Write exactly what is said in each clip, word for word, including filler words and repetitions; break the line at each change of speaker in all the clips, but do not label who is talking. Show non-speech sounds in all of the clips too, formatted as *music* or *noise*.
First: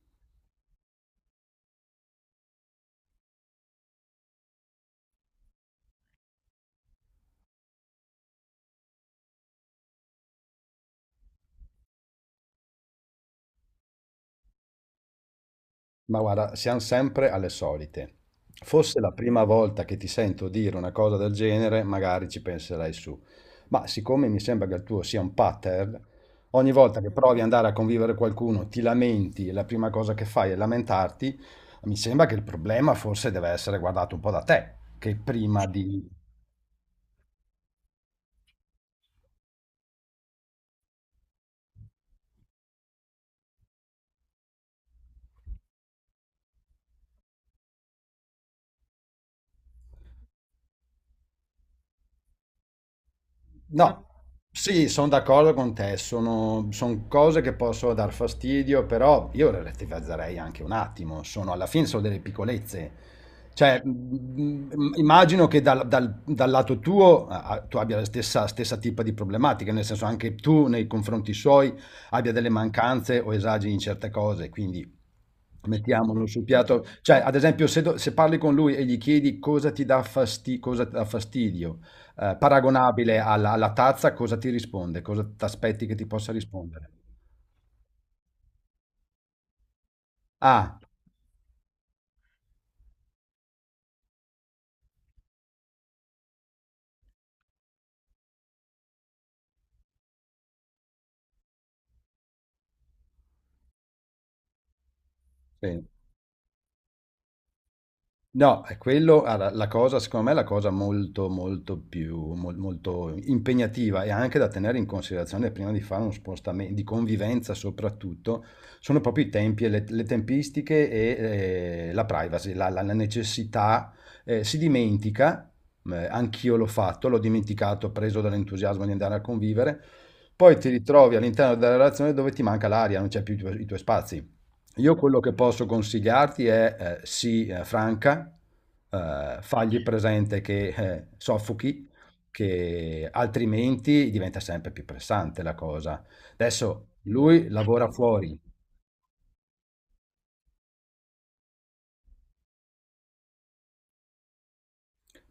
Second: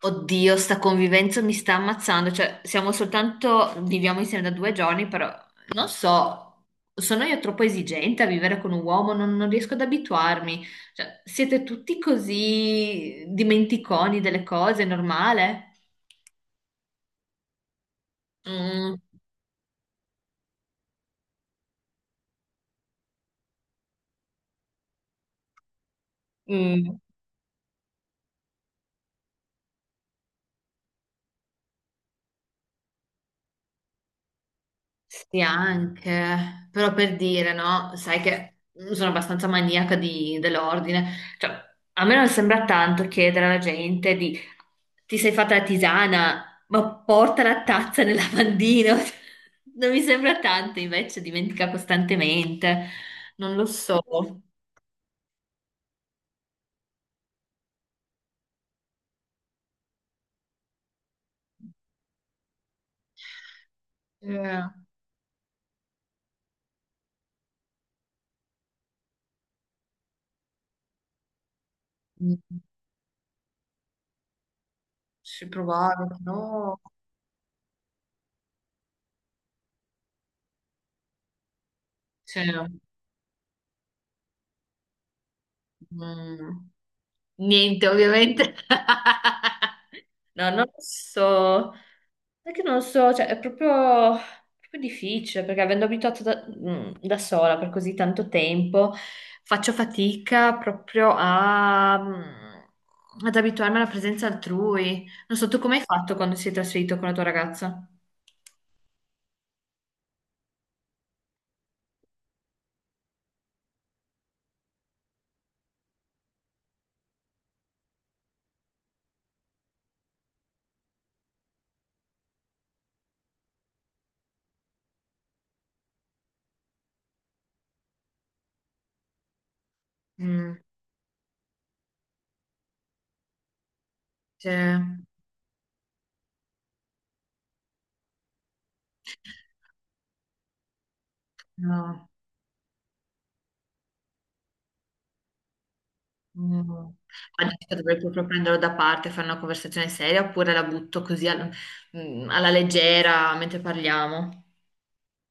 Oddio, sta convivenza mi sta ammazzando, cioè siamo soltanto, viviamo insieme da due giorni, però non so, sono io troppo esigente a vivere con un uomo, non, non riesco ad abituarmi, cioè siete tutti così dimenticoni delle cose, è normale?
Ma guarda, siamo sempre alle solite.
Mm,
Fosse la prima volta che ti sento dire una cosa del genere, magari ci penserai su. Ma siccome mi sembra che il tuo sia un pattern, ogni
mm.
volta che provi ad andare a convivere con qualcuno, ti lamenti e la prima cosa che fai è lamentarti, mi sembra che il problema forse deve essere guardato un po' da te, che
Sì,
prima di
anche, però per dire, no? Sai che sono abbastanza maniaca di- dell'ordine. Cioè, a me non sembra tanto chiedere alla gente di ti sei fatta la tisana, ma porta la tazza nel lavandino. *laughs* Non mi sembra tanto, invece dimentica costantemente. Non lo so.
No, sì, sono d'accordo con te, sono, son cose che possono dar fastidio, però io le relativizzerei anche un attimo, sono, alla fine sono delle piccolezze. Cioè,
Eh,
mm, mm, immagino che dal, dal- dal lato tuo ah, tu abbia la stessa, stessa tipa di problematica, nel senso anche tu nei confronti suoi abbia delle
mm,
mancanze o esageri in certe cose, quindi
Ci provare,
mettiamolo sul
no?
piatto. Cioè, ad esempio, se, do- se parli con lui e gli chiedi cosa ti dà fasti- cosa ti dà fastidio, eh,
Cioè,
paragonabile alla, alla tazza, cosa ti risponde? Cosa ti aspetti che ti possa
mm,
rispondere?
Niente, ovviamente. *laughs* No, non lo
Ah,
so, è che non lo so, cioè è proprio, proprio difficile perché avendo abituato da, mm, da sola per così tanto tempo, faccio fatica proprio a, mm, ad abituarmi alla presenza altrui. Non so, tu come hai
sì.
fatto quando sei trasferito con la tua ragazza?
No, è quello, guarda, la cosa, secondo me, è la cosa molto, molto più, mol- molto impegnativa e anche da tenere in considerazione prima di fare uno spostamento, di convivenza soprattutto, sono proprio i tempi e le, le tempistiche e eh, la privacy, la, la- la necessità. Eh, si dimentica, eh, anch'io l'ho fatto, l'ho dimenticato, preso dall'entusiasmo di andare a convivere,
Mm,
poi ti ritrovi all'interno della relazione dove ti manca l'aria, non c'è più i tuoi i tuoi spazi.
cioè,
Io quello che posso consigliarti è, eh, sii, eh, franca, eh, fagli presente che eh, soffochi,
no.
che altrimenti diventa sempre più pressante la cosa.
Mm.
Adesso lui
Adesso
lavora
dovrei proprio
fuori,
prenderlo da parte, fare una conversazione seria oppure la butto così al- mm, alla leggera mentre parliamo.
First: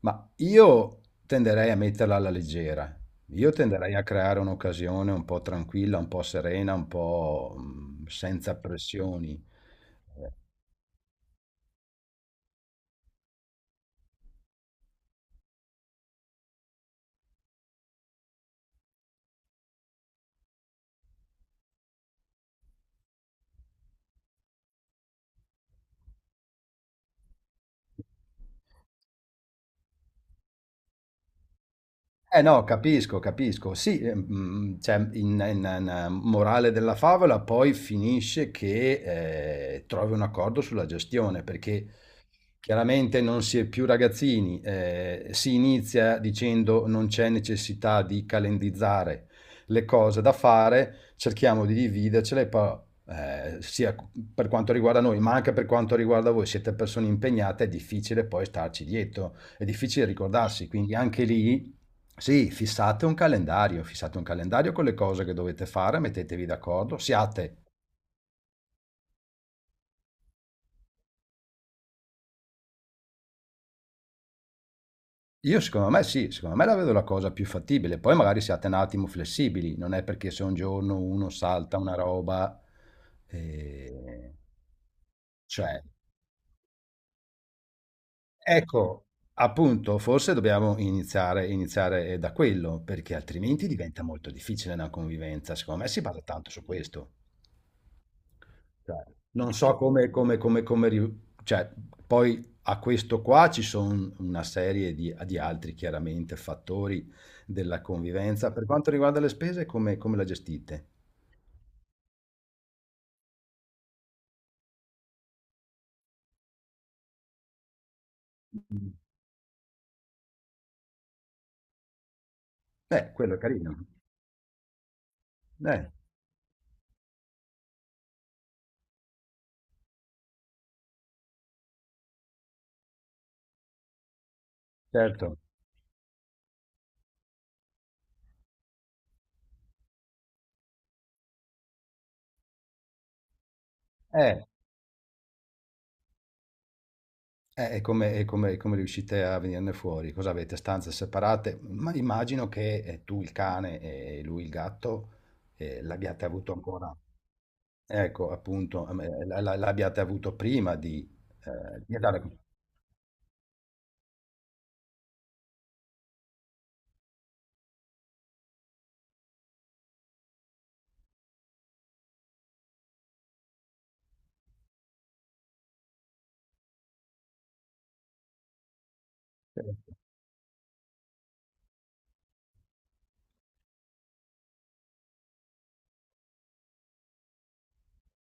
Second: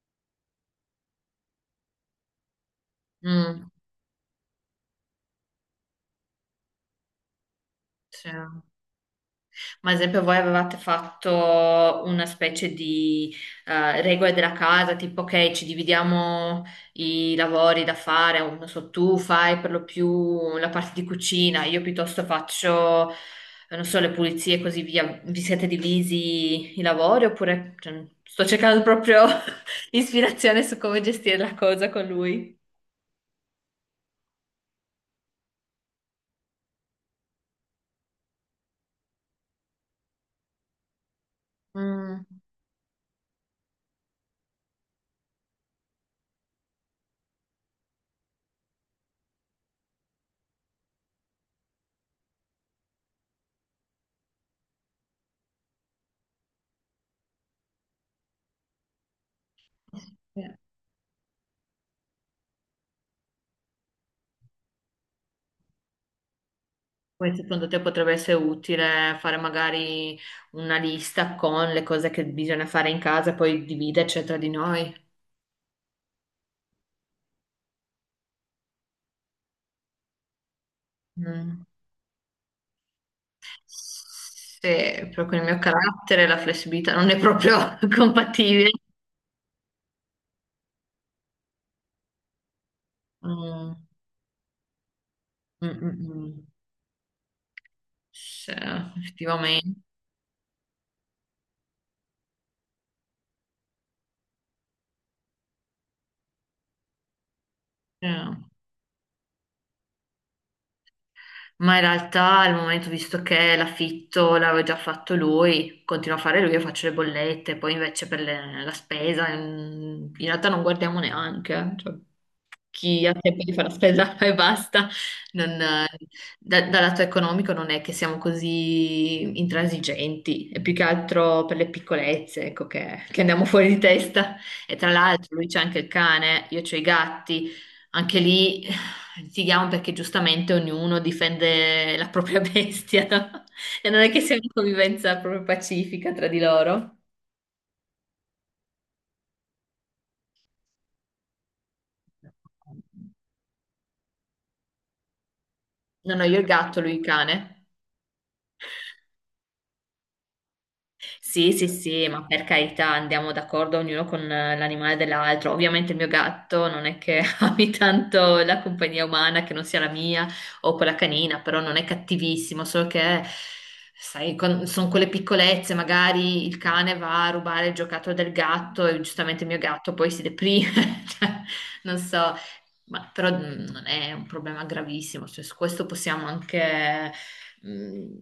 ma io tenderei a metterla alla leggera. Io
Mm,
tenderei a creare un'occasione un po' tranquilla, un po' serena, un po' mh,
sì.
senza pressioni.
Ma ad esempio
Eh,
voi avevate fatto una specie di eh, regole della casa, tipo che ci dividiamo i lavori da fare, o non so, tu fai per lo più la parte di cucina, io piuttosto faccio, eh, non so, le pulizie e così via. Vi siete divisi i lavori oppure cioè, sto cercando proprio *laughs* ispirazione su come gestire la cosa con
Eh
lui?
no, capisco, capisco. Sì, eh, mm, cioè, in, in- in- ehm, morale della favola poi finisce che eh, trovi un accordo sulla gestione, perché
Mm.
chiaramente non si è più ragazzini, eh, si inizia dicendo non c'è necessità di calendizzare le cose da fare, cerchiamo di dividercele, poi, eh, sia per quanto riguarda noi, ma anche per quanto riguarda voi, siete persone impegnate, è difficile poi starci dietro, è difficile ricordarsi, quindi anche lì sì, fissate un calendario, fissate un calendario con le cose che dovete fare, mettetevi d'accordo,
Poi
siate,
secondo te potrebbe essere utile fare magari una lista con le cose che bisogna fare in casa e poi dividerci tra di noi?
io secondo me sì, secondo me la vedo la cosa più fattibile, poi magari siate un attimo flessibili, non è perché se un giorno uno
Mm.
salta una roba, eh,
Se proprio il mio
cioè,
carattere, la flessibilità non è proprio *laughs* compatibile.
ecco, appunto, forse dobbiamo iniziare, iniziare eh, da quello, perché altrimenti
Mm,
diventa molto difficile una convivenza,
mm,
secondo me si
mm,
basa
mm.
tanto su questo.
Sì,
Cioè, non so
effettivamente.
come, come, come, come ri- cioè, poi a questo qua ci sono una serie di, di altri, chiaramente, fattori della convivenza. Per quanto riguarda le spese, come, come la gestite?
Ma in realtà al momento, visto che l'affitto l'aveva già fatto lui, continuo a fare lui e faccio le bollette, poi invece per le- la
Mm.
spesa, mm, in realtà non guardiamo neanche. Eh. Cioè. Chi ha
Eh, quello è
tempo di fare la
carino.
spesa *laughs* e basta, non- eh,
Eh,
da- dal lato economico non è che siamo così intransigenti, è più che altro per le piccolezze, ecco, che, che andiamo fuori di testa. E tra l'altro
certo.
lui c'ha anche il cane, io c'ho i gatti, anche lì eh, litighiamo perché giustamente ognuno difende la propria *laughs* bestia, no? E non è che sia
Eh,
una convivenza proprio pacifica tra di loro.
eh, e come, e come- e come riuscite a venirne fuori? Cosa avete? Stanze separate? Ma immagino che eh, tu il cane e lui il gatto eh,
No, no,
l'abbiate
Io il
avuto
gatto, lui
ancora.
il cane.
Ecco, appunto, a me la la l'abbiate avuto prima di,
Sì, sì,
ehm, di
sì,
andare
ma per carità andiamo d'accordo ognuno con eh, l'animale dell'altro. Ovviamente il mio gatto non è che *laughs* ami tanto la compagnia umana che non sia la mia o quella canina, però non è cattivissimo, solo che, sai, con- sono quelle piccolezze, magari il cane va a rubare il giocattolo del gatto e giustamente il mio gatto poi si deprime. *laughs* Cioè, non so, ma, però mm, non è un problema gravissimo, cioè, su questo possiamo anche, Mm,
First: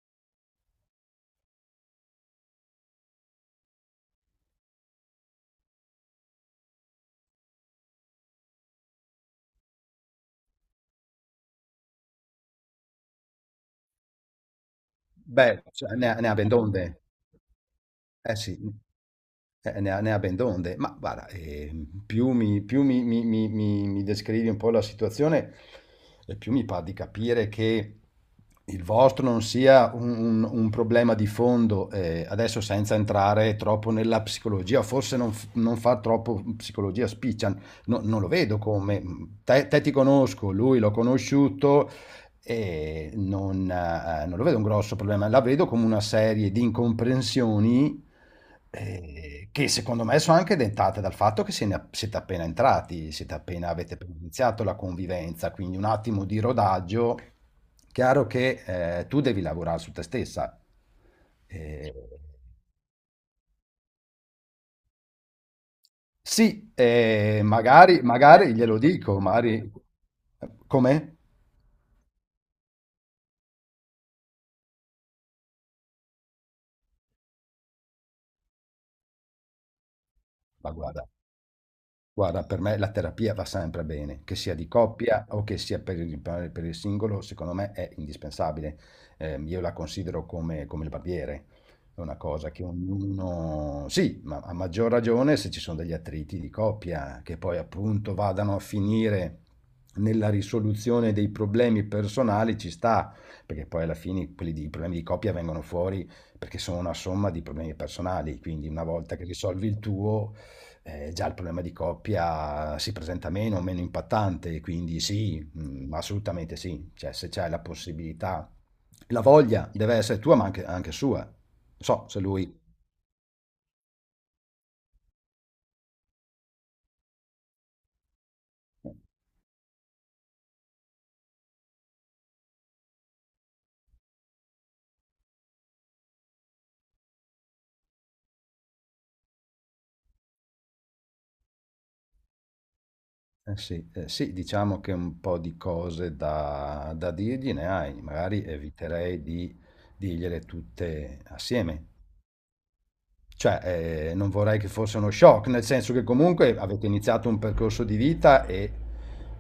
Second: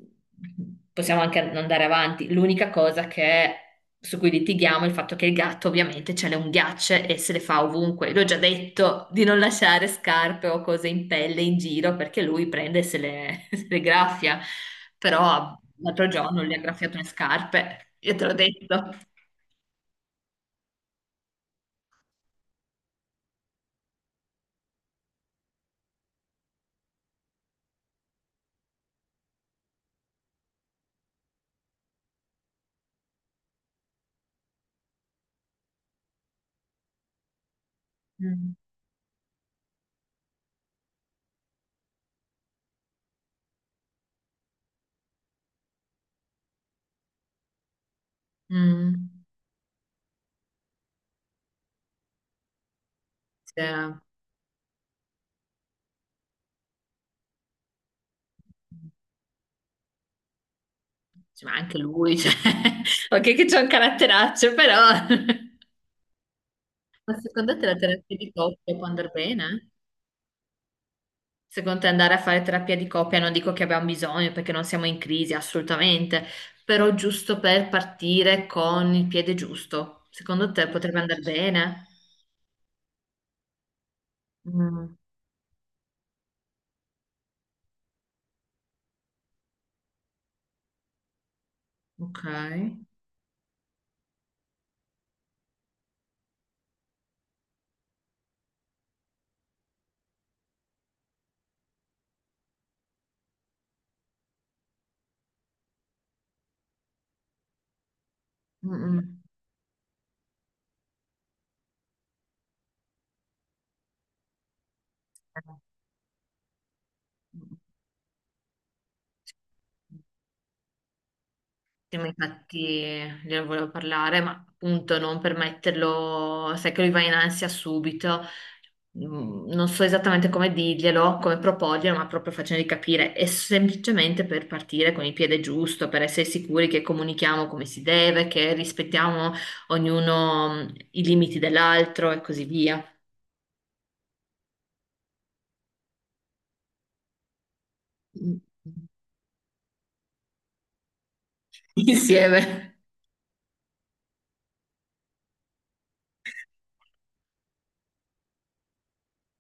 possiamo anche andare avanti. L'unica cosa che, su cui litighiamo è il fatto che il gatto ovviamente ce le unghiacce e se le fa ovunque. L'ho già detto di non lasciare scarpe o cose in pelle in giro perché lui prende e se le, *laughs* se le graffia. Però
beh, cioè
l'altro
ne ne ha
giorno
ben
gli ha graffiato
donde.
le scarpe, io te l'ho
Eh sì.
detto.
Eh, ne, a- ne avendo onde, ma guarda, eh, più mi, più mi- mi- mi- mi- mi descrivi un po' la situazione, e più mi pare di capire che il vostro non sia un, un- un problema di fondo, eh, adesso senza entrare troppo nella psicologia, forse non, f- non fa troppo psicologia spiccia, no- non lo
Mm.
vedo come, te, te ti conosco, lui l'ho conosciuto, e non, eh, non lo vedo un grosso problema, la vedo come una serie di incomprensioni
Mm.
eh, che secondo me sono anche dentate dal fatto che se ne- siete appena entrati, siete appena,
Cioè,
avete appena iniziato la convivenza, quindi un attimo di rodaggio. Chiaro che eh, tu devi lavorare su te stessa.
sì, ma anche
Eh,
lui, cioè, *laughs* ok che c'è un caratteraccio, però... *laughs*
sì,
Ma
eh,
secondo te la
magari,
terapia di
magari
coppia
glielo
può andare
dico,
bene?
magari... Come?
Secondo te andare a fare terapia di coppia non dico che abbiamo bisogno perché non siamo in crisi, assolutamente, però giusto per partire con il piede giusto. Secondo te
Ma
potrebbe
guarda.
andare bene?
Guarda, per me la terapia va sempre bene, che sia di
Mm,
coppia o che sia per il, per- per il singolo, secondo me è indispensabile. Ehm, io la considero come, come il barbiere, è una
ok.
cosa che ognuno... Sì, ma a maggior ragione se ci sono degli attriti di coppia che poi appunto vadano a finire nella risoluzione dei problemi personali, ci sta, perché poi alla fine quelli di, i problemi di coppia vengono fuori perché sono una somma di problemi personali, quindi una volta
Mm,
che risolvi il tuo eh, già il problema di coppia si presenta meno, meno impattante, quindi sì, mm, assolutamente sì, cioè se c'è
mm.
la possibilità, la voglia deve essere tua ma anche, anche sua, non
Sì,
so
ma
se lui,
infatti ne volevo parlare, ma appunto non per metterlo, sai che lui va in ansia subito, Mm, non so esattamente come dirglielo, come proporglielo, ma proprio facendogli capire, è semplicemente per partire con il piede giusto, per essere sicuri che comunichiamo come si deve, che rispettiamo ognuno mm, i limiti dell'altro e così via.
eh sì, eh sì, diciamo che un po' di cose da, da dirgli ne hai,
Mm.
magari
*laughs*
eviterei di dirgliele tutte assieme.
Insieme.
Cioè, ehm, non vorrei che fosse uno shock, nel senso che comunque avete iniziato un percorso di vita e,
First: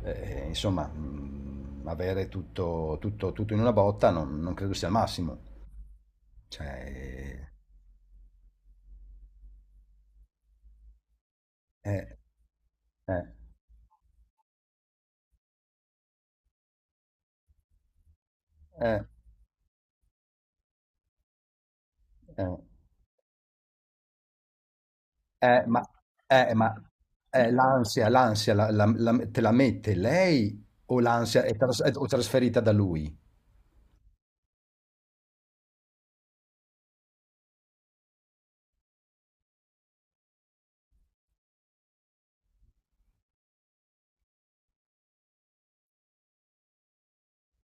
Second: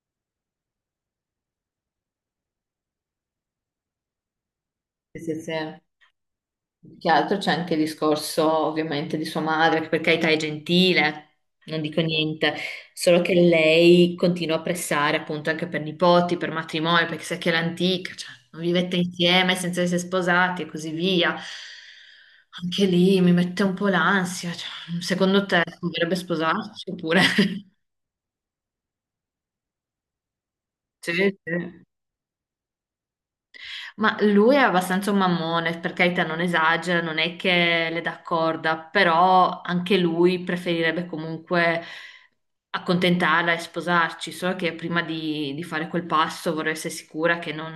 ehm, insomma, mhmm, avere tutto tutto tutto in una botta non non credo sia il
Sì,
massimo.
sì, sì. Più che altro
Cioè
c'è anche il discorso ovviamente di sua madre, che per carità è gentile, non dico
eh,
niente, solo
eh,
che lei continua a pressare appunto anche per nipoti, per matrimonio, perché sa che è l'antica, cioè non vivete
eh, eh,
insieme senza essere sposati e così via.
eh,
Anche lì mi mette un po' l'ansia, cioè, secondo te
eh,
si
ma
dovrebbe
eh, ma
sposarsi oppure...
eh,
*laughs*
l'ansia l'ansia la la la te la mette lei o
Sì,
l'ansia è tras
sì.
o trasferita da lui?
Ma lui è abbastanza un mammone, per carità non esagera, non è che le dà corda, però anche lui preferirebbe comunque accontentarla e sposarci, solo che prima di, di fare quel passo vorrei essere sicura che non,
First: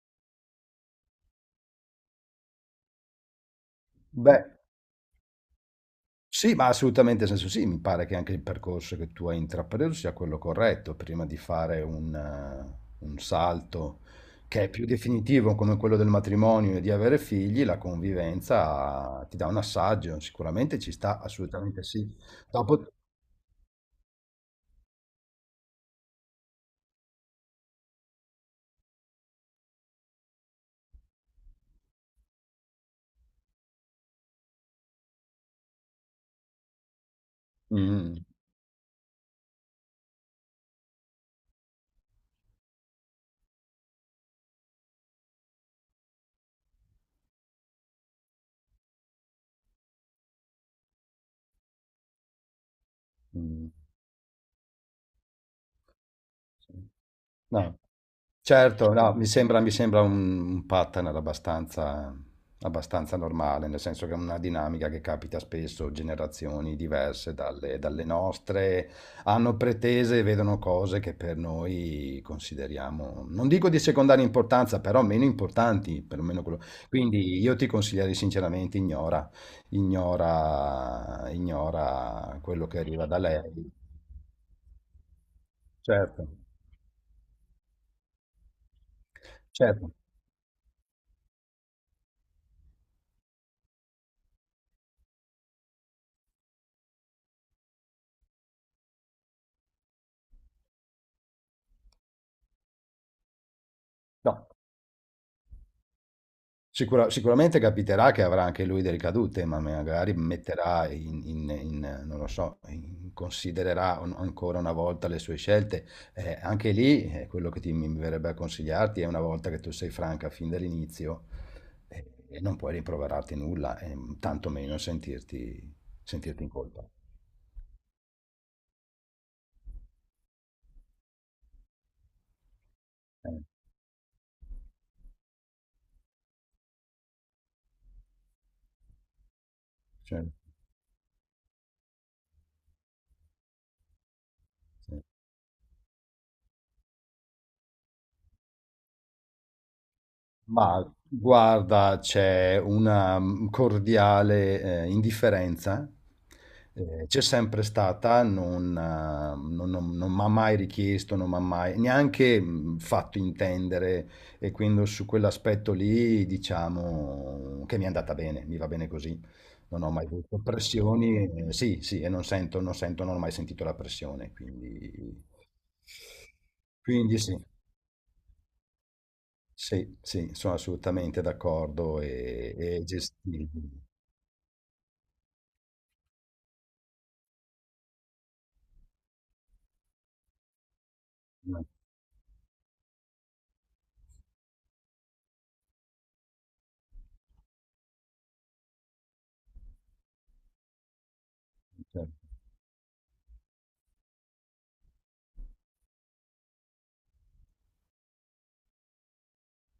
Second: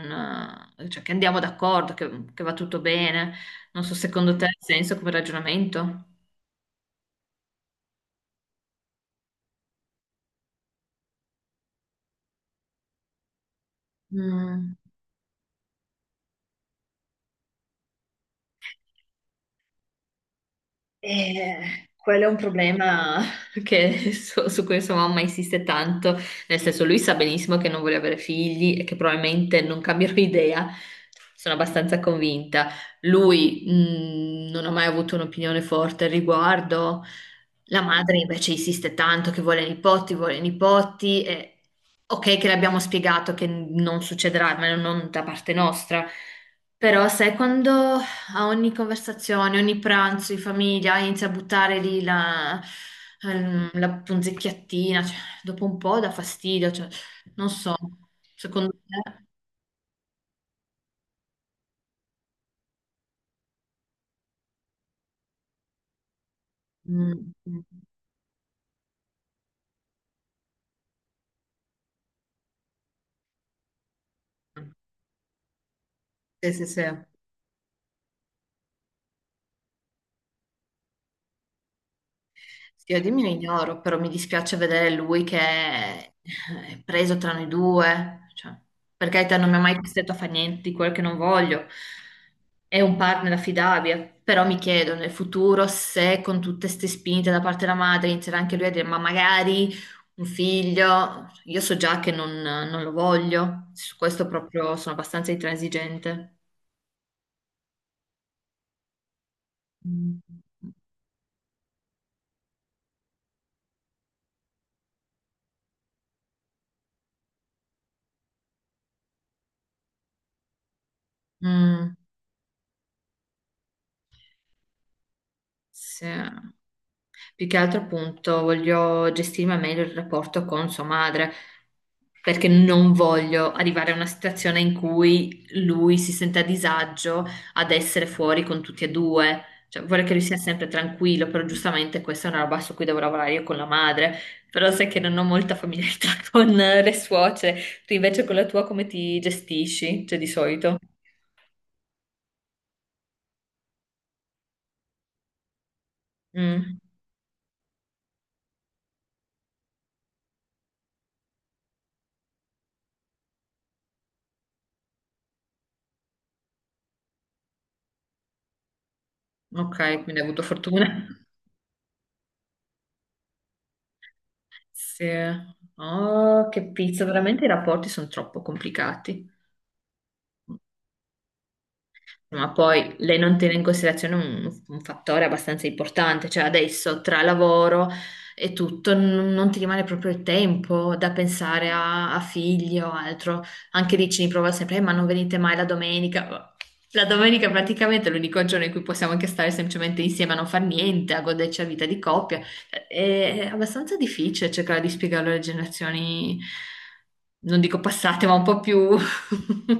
eh, cioè che andiamo d'accordo, che, che va tutto bene. Non so, secondo te
Beh
ha senso come ragionamento?
sì, ma assolutamente, nel senso sì, mi pare che anche il percorso che tu hai intrapreso sia quello corretto, prima di fare un, eh, un salto che è
Mm.
più definitivo come quello del matrimonio e di avere figli, la convivenza ti dà un assaggio, sicuramente ci sta, assolutamente
Eh,
sì.
quello è un
Dopo...
problema *laughs* che- su, su cui sua mamma insiste tanto, nel senso lui sa benissimo che non vuole avere figli e che probabilmente non cambierò *laughs* idea, sono abbastanza convinta. Lui mh, non ha mai avuto un'opinione forte al riguardo, la madre
Mm,
invece insiste tanto che vuole nipoti, vuole nipoti, e ok che le abbiamo spiegato che non succederà, ma non da parte nostra, però sai quando... A ogni conversazione, ogni pranzo in famiglia inizia a buttare lì la, ehm,
mm,
la punzecchiattina, cioè, dopo un po' dà fastidio,
sì.
cioè, non so,
No.
secondo
Certo, no,
te?
mi sembra, mi sembra un, un pattern abbastanza, abbastanza normale, nel senso che è una dinamica che capita spesso, generazioni
Mm,
diverse
mm.
dalle, dalle nostre hanno pretese e vedono cose che per noi consideriamo, non dico di secondaria importanza, però meno importanti, perlomeno
Sì,
quello.
sì, sì.
Quindi io ti consiglierei sinceramente ignora, ignora, ignora quello che
Sì, io
arriva
di
da
mio
lei.
ignoro, però mi dispiace vedere lui che è
Certo,
è preso tra noi due, cioè, per carità non mi ha mai
certo.
costretto a fare niente di quello che non voglio, è un partner affidabile, però mi chiedo nel futuro se con tutte queste spinte da parte della madre inizierà anche lui a dire ma magari un figlio, io so già che non, non lo voglio, su questo
No.
proprio sono abbastanza intransigente.
Sicura- sicuramente capiterà che avrà anche lui delle ricadute, ma magari
Mm.
metterà in, in- in, non lo so, in- considererà un- ancora una volta le sue scelte. Eh, anche lì, eh, quello che ti, mi verrebbe a consigliarti è una volta che tu sei franca fin dall'inizio,
Mm.
eh, e non puoi rimproverarti nulla, e tanto meno sentirti,
Sì.
sentirti in colpa.
Più che altro appunto voglio gestirmi al meglio il rapporto con sua madre, perché non
Eh,
voglio arrivare a una situazione in cui lui si sente a disagio ad essere fuori con tutti e due. Cioè, vorrei che lui
cioè,
sia sempre tranquillo, però giustamente questa è una roba su cui devo lavorare io con la madre. Però sai che
sì.
non ho molta familiarità *laughs* con le suocere. Tu invece con la tua come ti gestisci? Cioè, di solito?
Ma guarda, c'è una mm, cordiale eh, indifferenza,
Mm,
eh, c'è sempre stata, non, eh, non, non- non mi ha mai richiesto, non mi ha mai neanche mm, fatto intendere e quindi su quell'aspetto lì diciamo che mi è andata bene, mi va bene così, non ho
ok,
mai
quindi hai
avuto
avuto fortuna.
pressioni, eh, sì, sì, e non sento, non sento, non ho mai sentito la pressione,
Sì.
quindi,
Oh, che pizza,
quindi sì.
veramente i rapporti sono troppo complicati.
Sì, sì, sono assolutamente d'accordo
Ma
e, e
poi lei non tiene in
gestibili.
considerazione un, un fattore abbastanza importante, cioè adesso tra lavoro e tutto n- non ti rimane proprio il tempo da pensare a, a figli o altro. Anche lì ci riprova sempre, "Eh, ma non venite mai la domenica. La domenica praticamente è l'unico giorno in cui possiamo anche stare semplicemente insieme a non far niente, a goderci la vita di
Certo.
coppia. È, è abbastanza difficile cercare di spiegarlo alle generazioni, non dico passate, ma un po' più...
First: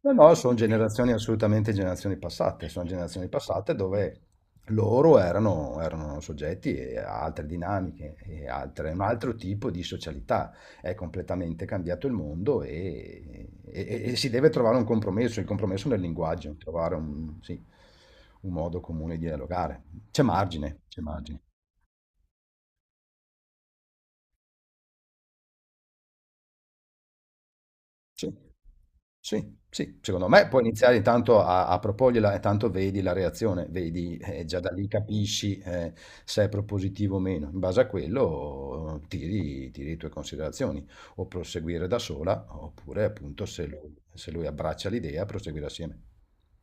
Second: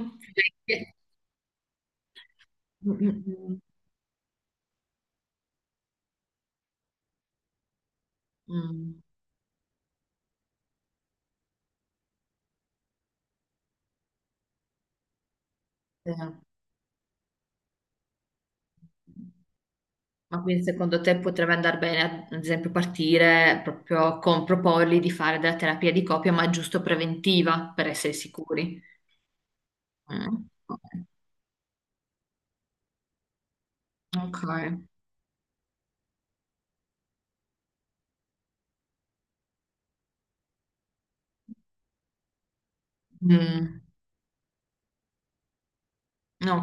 No, no, sono
vecchie.
generazioni assolutamente generazioni passate, sono
Mm, mm,
generazioni
mm.
passate dove loro erano, erano soggetti a altre dinamiche, e altre-
Mm,
un altro tipo di socialità. È completamente cambiato il mondo e, e- e si deve trovare un compromesso, il compromesso nel
sì.
linguaggio, trovare un, sì, un modo comune di dialogare. C'è
Ma quindi
margine,
secondo
c'è
te
margine.
potrebbe andare bene, ad esempio, partire proprio con proporgli di fare della terapia di coppia, ma giusto preventiva, per essere
Sì,
sicuri?
sì, sì, secondo
Mm,
me puoi iniziare intanto a, a proporgliela e tanto vedi la reazione, vedi,
ok.
eh, già da lì capisci eh, se è propositivo o meno. In base a quello tiri, tiri le tue considerazioni, o proseguire da sola, oppure appunto se
Mm,
lui, se lui abbraccia l'idea, proseguire assieme.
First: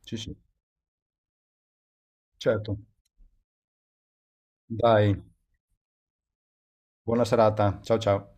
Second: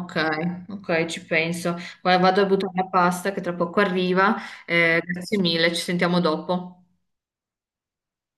Sì, sì,
ok, ci penso. Guarda, vado a buttare
certo.
la pasta che tra poco arriva. Eh,
Dai,
grazie mille, ci sentiamo dopo.
buona serata. Ciao ciao.